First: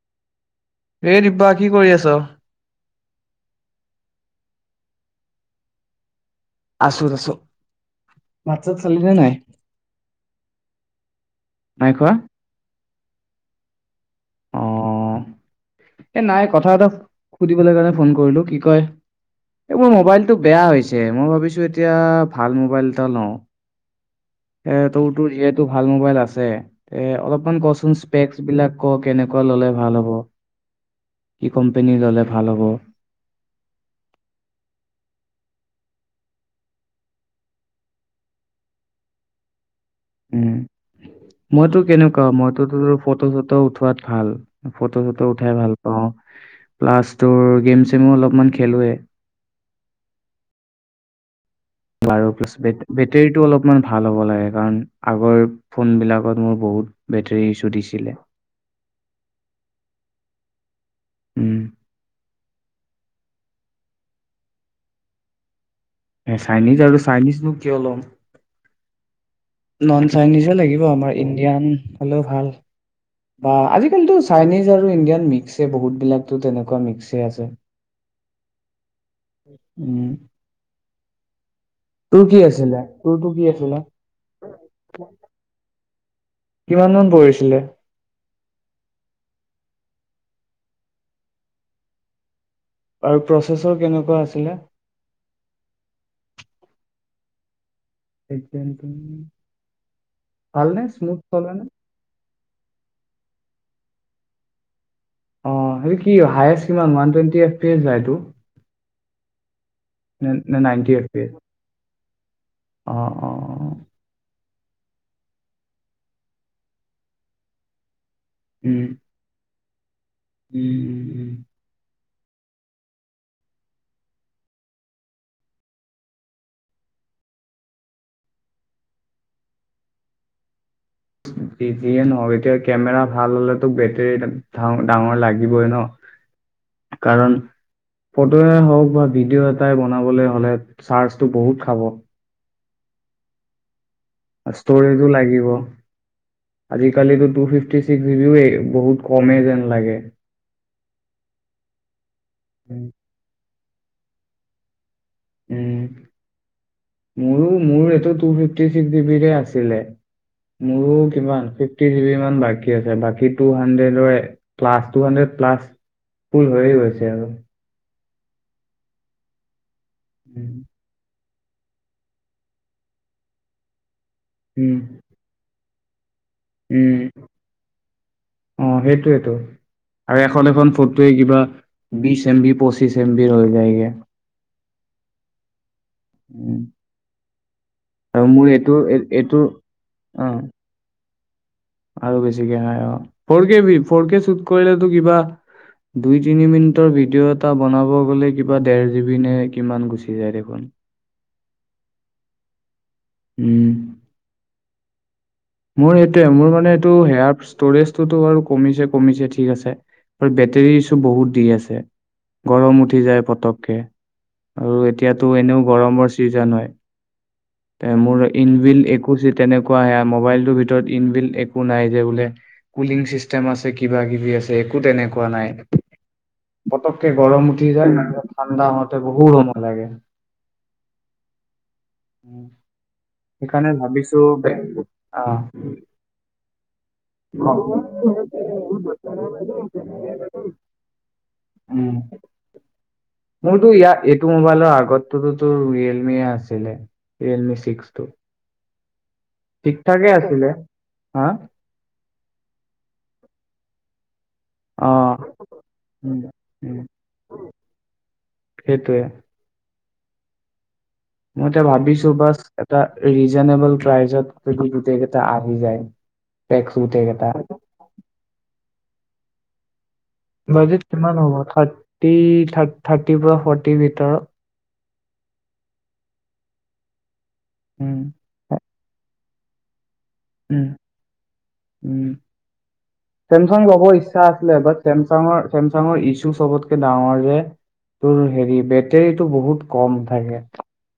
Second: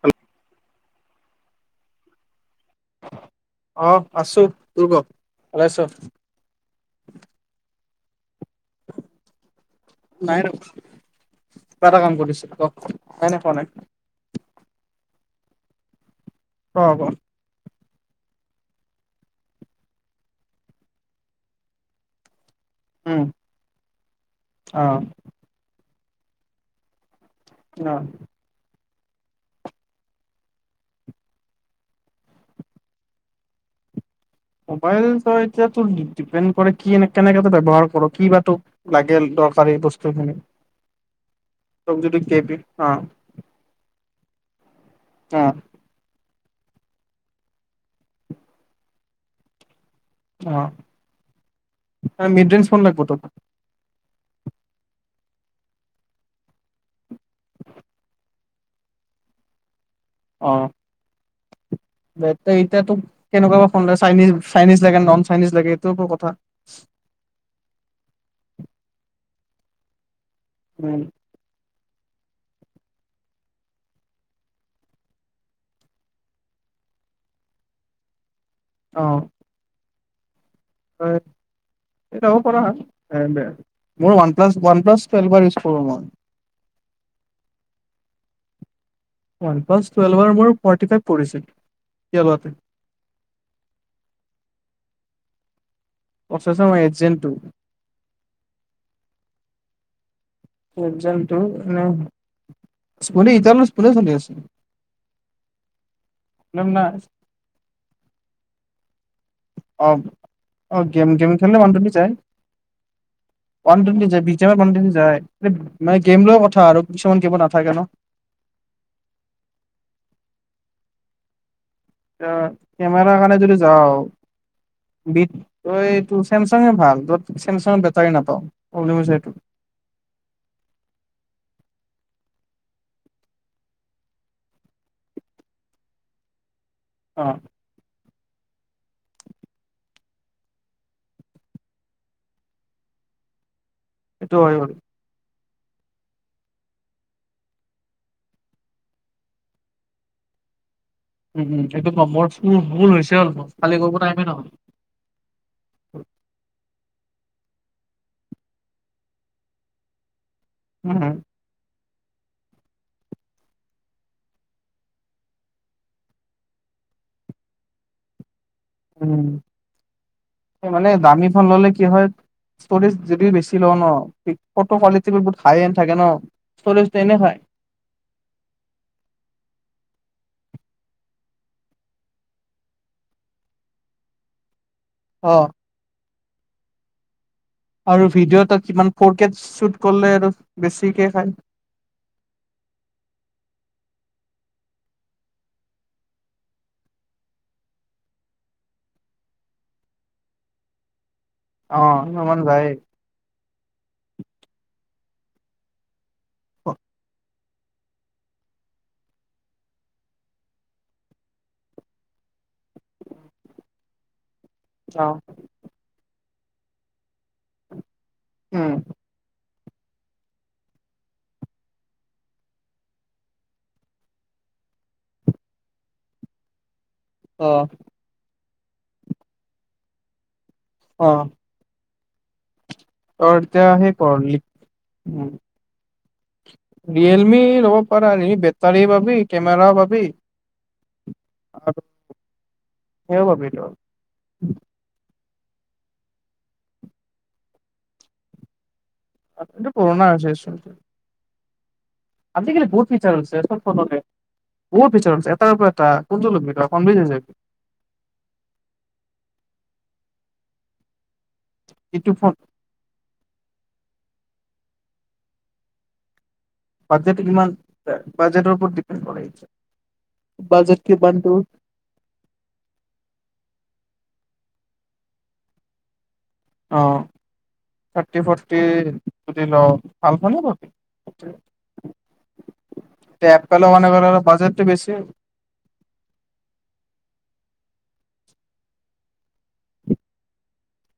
হেল এই! ! ! ! ! ! ! ! ! ! কি কৰি আছ? অহ আছো তোৰ ক, ভালে আছ? আছো, আছো। ভাত চাত চালি নে নাই নাই ৰ, কিবা নাই এটা খোৱা কাম কৰিছো ক। হয়নে খোৱা নাই। অ'। এ নাই কথা এটা ক সুধিবলে কাণে ফোন কইলো কি কয় এই মবাইলটো বেয়া হৈছে। মই ভাবিছো এতিয়া ভাল মোবাইল এটা উম লওঁ। এ অ তওটো যিয়েটো ভাল মোবাইল আছে। এ অলপ ফোন কচোন অ স্পেক বিলাক। আকৌ কেনেকুৱা ল'লে ভাল হ'ব, কি কম্পেনী ল'লে ভাল হ'ব? মোবাইল তই এতিয়া তোৰ ডি-ডিপেন কৰে কিয়েনে-কেনেকে তই ব্যৱহাৰ কৰ', কি বা তোক লাগে দৰকাৰী বচ উম মইতো যদি কেনেকুৱা কেবি মইতো অ তোৰ ফটো-চটো উঠোৱাত ভাল। ফটো-চটো অ উঠাই ভাল পাওঁ। প্লাছ তোৰ গেম-চেমো অলপমান খেলোৱে। অ'। বাৰু মিড প্লাছ ৰেঞ্জ ফোন লাগব তোক বে-বেটেৰীটো অলপমান ভাল হ'ব লা এ কাৱণ আগৰ ফোনবিলাকত মোৰ বহুত বেটৰী ইছু দিছিলে। অ'। উম। বেটাই, এতিয়া তোক কেনেকুৱা বা ফোন লাগে চাইনিজ-চাইনিজ লাগে, নন চাইনিজ লাগে। এইটোৰ ওপৰত কথা এ চাইনিজ আৰু চাইনিজনো কিয় লও। [inaudible] চাইনিজে লাগিব, উম আমাৰ ইণ্ডিয়ান হলেও ভাল। অ, আজিকালিতো চাইনিজ আৰু ইণ্ডিয়ান মিক্সএ বহুতবিলাকতো তেনেকুৱা মিক্সএ আছে। উম। হয়। এই তোৰ ল'ব কি পাৰা আছিলে তোৰতো কি [unintelligible] আছিলে মোৰ OnePlus, one plus [unintelligible] use কৰোঁ মই। কিমান মান পৰিছিলে? ওৱান প্লাছ [unintelligible] মোৰ ফৰ্টি ফাইভ পৰিছিল, [unintelligible] আৰু প্ৰচেছৰ কেনেকুৱা আছিলে? [unintelligible] ময়। [unintelligible] [unintelligible] স্মুথ চলে নে [unintelligible] [unintelligible] চলি আছে। অ' সেইটো কি হায়েষ্ট প্ৰব্লেম কিমান? নাই ওৱান টুৱেনটি এফপি এ যাইটো? অ' অ', গেম গেম খেলিলে ওৱান টুৱেন্টি যাই। অ' অ' অ'। [unintelligible] যায়, মানে গেম লৈ কথা আৰু কিছুমান গেমত নাথাকে ন? উম। উম উম উম। এ কেমেৰা কাৰণে যদি যাওঁ, বি এইটো চেমচাঙ ভাল ত'ত চেমচাঙৰ বেটাৰী নাপাওঁ, প্ৰব্লেম হৈছে এইটো। বিজিয়ে নহ এতিয়া কেমেৰা ভাল হলেতো বেটেৰী ডাঙৰ লাগিবই ন। অ' কাৰণ ফটোয়ে হওঁক বা ভিডিঅ' এটাই বনাবলৈ হলে চাৰ্জটো বহুত খাব। সেইটো হয় বাৰু ষ্টৰেযো লাগিব। আজিকালি টু ফিফটি চিক্স জিবিও এই বহুত কমেই যেন লাগে। উম উম, এটো [unintelligible] মোৰ ভুল হৈছে। [unintelligible] কালি গ'ব টাইমেই নহলে। উম। মোৰো মোৰ এইটো টু ফিফটি ছিক্স জিবিৰে আছিলে। মোৰো উম, কিমান থ্ৰী জিবিমান বাকি আছে বাকী টু হাড্ৰেডৰ plus two hundred plus full হৈয়ে গৈছে আৰু। উম। উম মানে দামী খন ল'লে কি হয় ষ্টৰেজ যদিও বেছি লওঁ ন ফটো উম কোৱালিটি বহুত হাই এন থাকে ন? ষ্টৰেজটো এনে উম, খায় অ' সেইটোয়েটো। আৰু এখন এখন ফটোৱে কিবা বিছ এম বি পঁচিছ এম বিৰ হৈ যায়গে। অ'। উম আৰু মোৰ ভিডিঅ' এটা এইটো কিমান এই- ফৰ কেট এইটো শ্বুট কৰিলে অ আৰু বেছিকে খাই আৰু বেছিকে খাই অ four K B four K shoot কৰিলে কিবা দুই তিনি মিনিটৰ ভিডিঅ' এটা বনাব গ'লে কিবা ডেৰ জিবি নে কিমান গুচি যায় দেখোন অ সিমান মান যায় উম মোৰ এ মোৰ মানে এইটো হেয়াৰ ষ্ট'ৰেজটো আৰু কমিছে কমিছে ঠিক আছে আৰু বেটেৰী ইছু বহুত দি আছে। গৰম উঠি যায় পতককে। আৰু অ এতিয়াতো এনেও গৰমৰ জান হয় এ মোৰ উম ইনভিল একৈছ ইট তেনেকুৱা সেয়া মোবাইল ভিতৰত ইনবিল্ট একো নাই যে বোলে কুলিং চিষ্টেম আছে কিবা কিবি আছে একো তেনেকুৱা নাই পতককে অ গৰম উঠি যায় ঠাণ্ডা হওঁতে বহুত সময় লাগে অ উ [unintelligible] ত এতিয়া সেইকাৰণে সেই কৰ ভাবিছো অ ৰিয়েলমি ল'ব পাৰা ৰিয়েলমি বেটাৰী পাবি কেমেৰা পাবি [inaudible] আৰু উম সেয়াও পাবি ত। মোৰতো ইয়াৰ এইটো মোবাইলৰ আগত তৰটো ৰিয়েলমিয়ে আছিলে ৰিয়েলমি ছিক্স টু এইটো ঠিক পুৰণা ঠাকে আছিলে হৈছেচোন হা আজিকালি বহুত চতফতে বহুত অ ফিট্চৰ আছে এটাৰ পৰা এটা উম কোন টো লবি তই উম কনফিউজ হয় জাবি সেইটোৱে মই এতিয়া ভাবিছো ইটো ফোন বাচ এটা ৰিজনেবল প্ৰাইজত যদি গোটেই কেইটা আহি যায় টেক্স গোটেই বাজেট কেইটা কিমান বাজেটৰ ওপৰত ডিপেণ্ড কৰে বাজেট কিমান হ'ব থাৰ্টি থাৰ্টিৰ পৰা ফৰ্টি ভ ভিতৰত অ উম থাৰ্টি ফৰ্টি তুতি ল ভাল ভালে উম পাবি উম এতিয়া চেমচাং এপেলৰ লব মানে ইচ্ছা আছিলে বাজেটটো বাট বেছি চেমচাঙৰ চেমচাঙৰ ইছ্যু চবতকে ডাঙৰ যে তোৰ হেৰি বেটেৰীটো বহুত কম থাকে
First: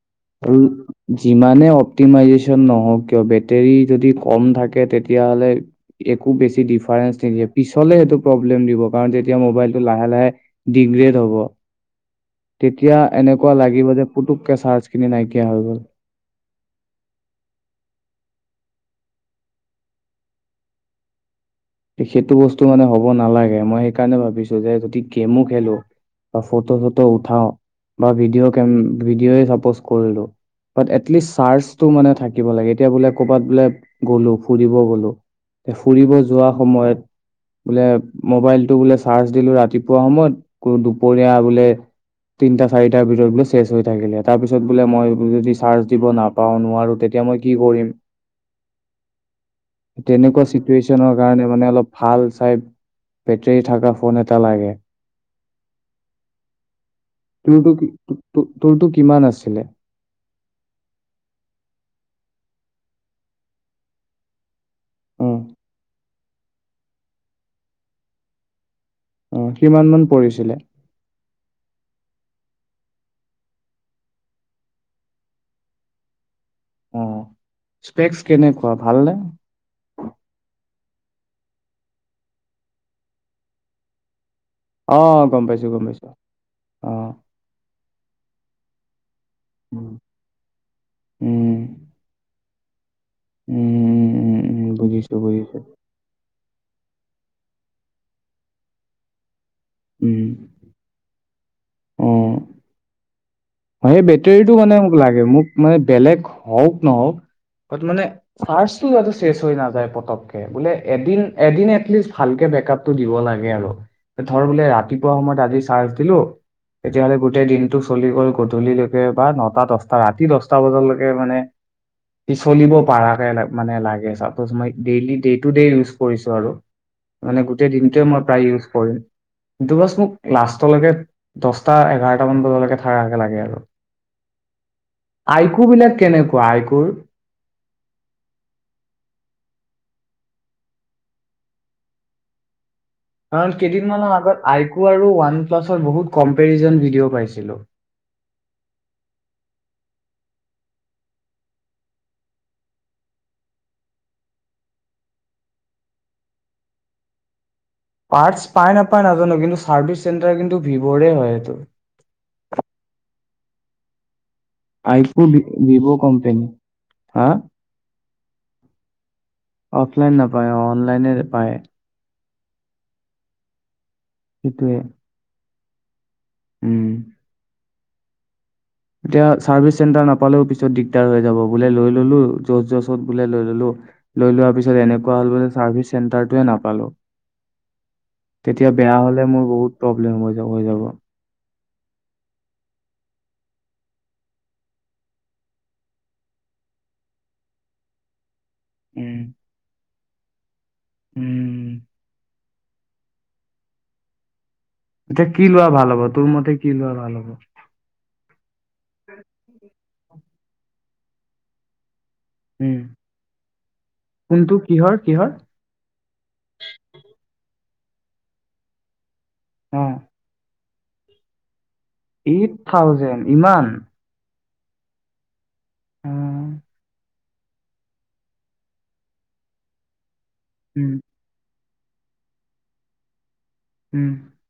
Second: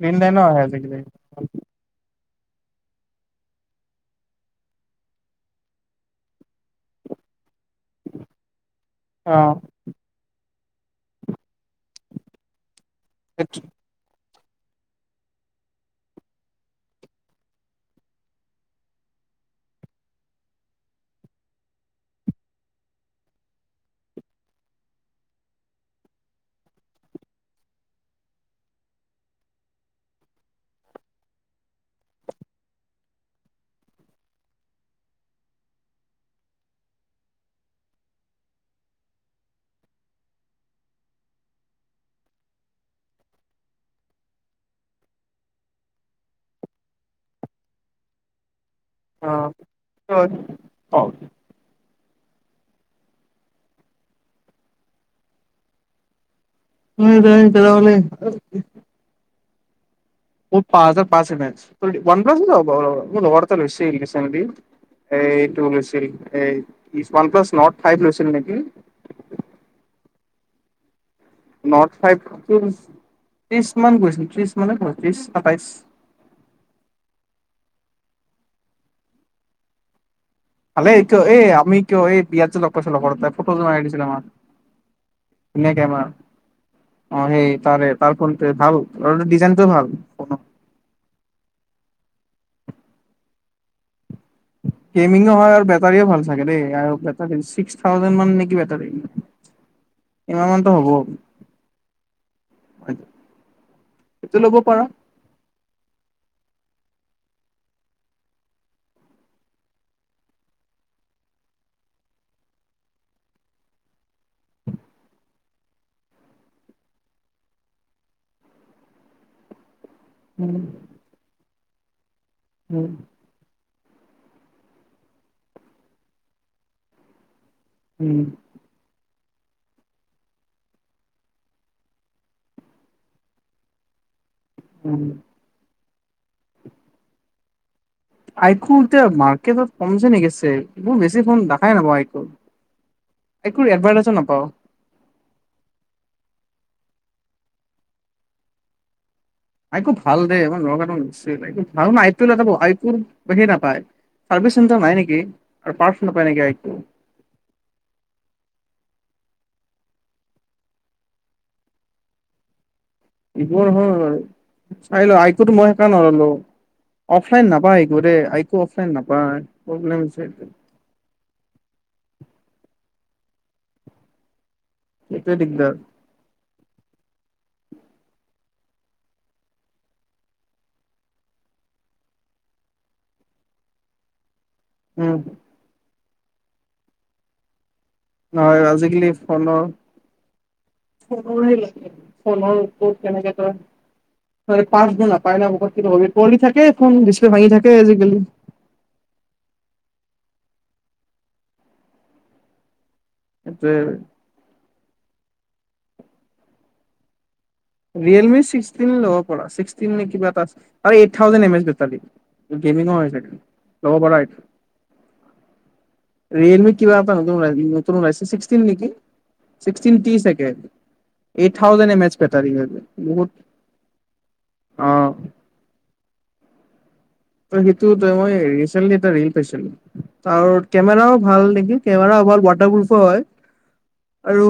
গ্ৰীণ লাইনো আৰু আহে আজিকালি। যিমান অতিম নক কিয় বেটেৰী যদি কম থাকে তেতিয়া হলে একো বেছি ডিফাৰেঞ্চ নিদিয়ে পিছলে সেইটো প্ৰব্লেম দিব কাৰণ যেতিয়া অ', মোবাইলটো লাহে লাহে ডিগ্ৰেড হ'ব। এতিয়া এনেকুৱা সেইটো লাগিব যে পুটোককে চাৰ্জ খিনি নাইকিয়া হৈ গ'ল। সেইটো বস্তু মানে হ'ব নালাগে। মই সেইকাৰণে ভাবিছোঁ যে, যদি গেমো খেলো বা ফটো-চ'টো উঠাও বা ভিডিঅ' কেম, ভিডিঅ'এ চাপ'জ কৰিলোঁ, বাট এটলিষ্ট চাৰ্জটো মানে থাকিব লাগে। এতিয়া বোলে ক'বাত বোলে গ'লো, ফুৰিব গ'লো, ফুৰিব যোৱা সময়ত বোলে, মবাইলটো বোলে চাৰ্জ দিলো ৰাতিপুৱা সময়ত, দু-দুপৰীয়া বোলে তিনটা, চাৰিটাৰ ভিতৰত বোলে চেচ হৈ থাকিলে। তাৰ পিছত বোলে মই য-যদি চাৰ্জ দিব নাপাওঁ, নোৱাৰোঁ, তেতিয়া মই কি কৰিম? অ', তেনেকুৱা অ'। চিটুৱেচনৰ মানে অলপ ভাল চাই, বেটৰী থকা ফোন এটা লাগে। নাই নাই তোৰটো কি, তেনেহ'লে তোৰটো কিমান আছিলে? মোৰ পাঁচ হাজাৰ পাঁচ [unintelligible] তোৰ ওৱান প্লাছএ ল'ব পাৰ', মোৰ লগৰ এটাটো লৈছেই [unintelligible] চেভেণ্টি। অ এইটো লৈছিল এই, is OnePlus Nord five লৈছিল নেকি? অ, কিমান মান পৰিছিলে? নৰ্ড ফাইভটো, ত্ৰিশ মান গৈছিল। ত্ৰিশ মানে বত্ৰিশ, সাতাইছ। অ', স্পেক্স কেনেকুৱা, ভালনে? ভালেই কিয়, এই আমি কিয়, এই বিয়াত যে লগ পাইছিলোঁ, লগৰ দুটাই ফটো যে মাৰি দিছিলে আমাক! অ', গ'ম পাইছোঁ, ধুনীয়া গ'ম কেমেৰা পাইছোঁ। অহ। অ সেই [unintelligible] আৰু তেওঁৰ ডিজাইনটো ভাল ফোনৰ। উম উম। উম উম বুজিছো গেমিংও হয় বুজিছো আৰু বেটাৰীও ভাল। থাকে দেই আৰু বেটাৰী চিক্স থাউজেণ্ড মান নেকি, বেটাৰী। ইমান মানতো হ'ব! উ। সেই সেইটো ল'ব বেটৰীটো মানে পাৰা মোক লাগে। মোক মানে বেলেগ হওঁক, নহওঁক। মানে চাৰ্জটো যাতে চেচ হৈ নাযায় পতককে। বোলে এদিন, এদিন এটলিষ্ট ভালকে বেকআপটো দিব লাগে আৰু। এ, ধৰ বোলে ৰাতিপুৱা সময়ত আজি চাৰ্জ দিলোঁ, তেতিয়াহ'লে গোটেই দিনটো চলি গ'ল গধূলিলৈকে বা নটা দছ ৰাতি দহটা উম, বজালৈকে মানে সি চলিব উম, পাৰাকে ল, মানে লাগে সেই [unintelligible] মাই daily, day to day use কৰিছোঁ আৰু মান গোটেই দিনটোৱে উম, মই প্ৰায় ইউজ কৰিম। কিন্তু বছ মোক লাষ্টলৈকে দচটা, এঘাৰটা মান বজালকে থাকা কে লাগে আৰু উম। আই কু বিলাক কেনেকুৱা আই কুৰ? আইকু এতিয়া মাৰ্কেটত কমিছে নেকি চেল! এইবোৰ বেছি ফোন দেখাই নাপাওঁ আইকুৰ। কাৰণ আইকুৰ কেইদিনৰ এডভাৰটাইজো আগত নাপাওঁ আইকু আৰু ওৱান প্লাছৰ বহুত কম্পেৰিজন ভিডিঅ' পাইছিলো। আইকু ভাল দে। ভাল মানে আইকুৰ সেই নাপায় চাৰ্ভিচ চেণ্টাৰ নাই নেকি আৰু পাৰ্টছ নাপায় নেকি আইকুৰ। পাৰ্টছ পাই নাপায় নাজানো কিন্তু চাৰ্ভিচ চেণ্টাৰ কিন্ত ভিভ'ৰে হয় সেইটো। ভিভ'ৰ হয় চাই লো, আইকু ভি- আইকুটো মই ভিভ' সেইকাৰণে নল'লো। কোম্পেনী। হা? অফলাইন নাপাই আইকু দ আইকু অফলাইন অফলাইন নাপায়। নাপায় অ' অনলাইনে পায়। সিটোৱে সেইটোৱে দিগদাৰ উম এতিয়া চাৰ্ভিচ চেণ্টাৰ নাপালেও পিছত দিগদাৰ হৈ যাব, বোলে লৈ ললো জোচ জোচত বোলে লৈ ললো লৈ লোৱাৰ পিছত এনেকুৱা উম হ'ল বোলে চাৰ্ভিছ চেণ্টাৰটোৱে নাপালোঁ নহয় তেতিয়া বেয়া আজিকালি হ'লে মোৰ ফোনৰ বহুত প্ৰব্লেম হৈ যাব হৈ যাব। ফো লাগিল ফোনৰ ক'ত কেনেকৈ তই তাৰ পাৰ্টছবোৰ নাপায় ন বহুত পৰি থাকে ফোন ডিছপ্লে ভাঙি থাকে আজিকালি উম উম এটোয়ে এতিয়া কি লোৱা ভাল হ'ব তোৰ মতে কি লোৱা ভাল হ'ব? ৰিয়েলমি ছিক্সটিন ল'ব পাৰা। ছিক্স টিন নে কিবা এটা আছে আৰু eight thousand M S battery um gaming ও হয় চাগে। ল'ব পাৰা সেইটো। কোনটো কিহৰ কিহৰ ৰিয়েলমি কিবা এটা নতুন [unintelligible] ছিক্সটিন নিকি? অ ছিক্সটিন টি চাগে। Eight thousand M A eight thousand ইমান? অ উম ত সেইটো এটা মই ৰিচে্ন্টলি এটা ৰীল পাইছিলো। তাৰ উম কেমেৰাও ভাল নেকি! কেমেৰা ৱাল ৱাটাৰপ্ৰুফো হয়। উম আৰু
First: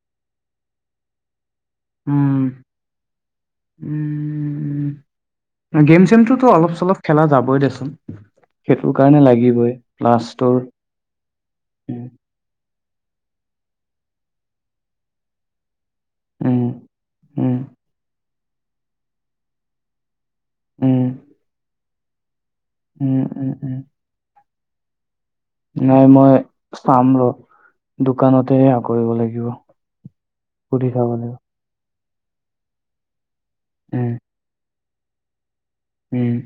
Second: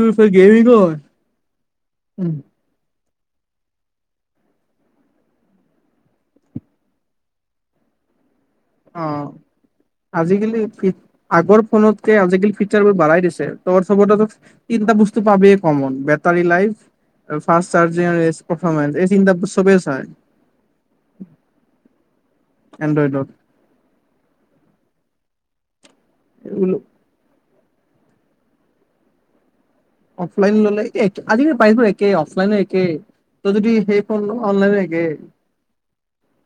তোৰ ফ গেমি ক [unintelligible] উম উম, গেম-চেমটোতো অলপ-চলপ খেলা যাবই দেচোন। সেইটোৰ কাৰণে অঁ', লাগিবই প্লাছ তোৰ আজিকালি ফিট, আগৰ উম ফোনতকৈ আজিকালি ফিট বোৰ বাঢ়াই দিছে, তবৰ-চবতেটো, এই দুটা বস্তু পাবিয়ে কমন। বেটাৰী উম লাইফ, আৰু উম ফাষ্ট চাৰ্জিং আৰু এচ্ পাৰফৰ্মেঞ্চ, এই তিনটা চবে চাই। উম। উম, এনড্ৰইডত উম, উম। নাই মই, চাম ৰ। দোকানতে সেয়া কৰিব লাগিব। অফলাইন ল'লে সুধি চাব এক লাগিব আজিৰে পাৰিব এক কে অফলাইন একে। যদি সেই উম ফোন অনলাইন গে উম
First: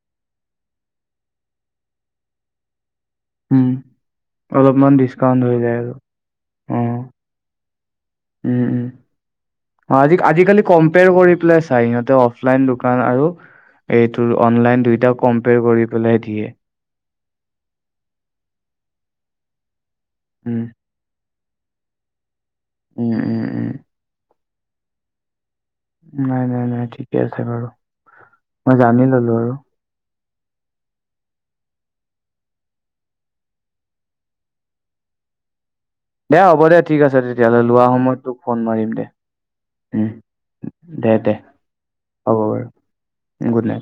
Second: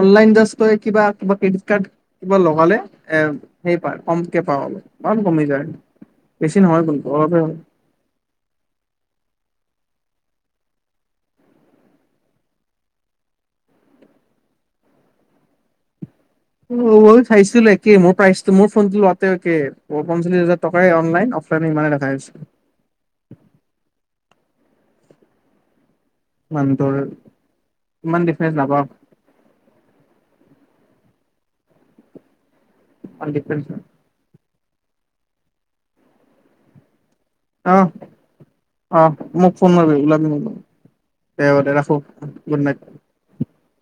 অনলাইন জাষ্ট তই কিবা-কিবা ক্ৰেডিট কাৰ্ড কিবা লগালে এ, উম সেই পায় কমকে পাওঁ, অলপমান ডিচকাউন্ট কমি হৈ যায়, আৰু বেছি অ নহয় কিন্তু অলপহে উম, উম। অ' আজি-আজিকালি কম্পেয়াৰ কৰি পেলাই চাই সিঁহতে, অফলাইন দোকান আৰু এইটো অনলাইন দুয়োটা কম্পয়াৰ কৰি পেলায় দি [unintelligible] চাইছিলো একে, মোৰ প্ৰাইচটো মোৰ ফোনতটো লোৱাতেও একে। প-পঞ্চল্লিছ হাজাৰ উম টকাই অনলাইন অফ কাৰণে ইমানেই ৰখা হৈছে। উম উম উম। নাই, নাই, নাই, মানুহটোৰ ঠিকে আছে বাৰু, ইমান ডিফাৰেঞ্চ মই নাপাওঁ জানি ললো আৰু। [unintelligible] দে হ'ব দে, ঠিক আছে তেত অ', অ', মোক ফোন মাৰিবি উম। ওলাবি মোৰ লগত। দে হব দে ৰাখোঁ, হ'ব বাৰু গুড নাইট। Good night.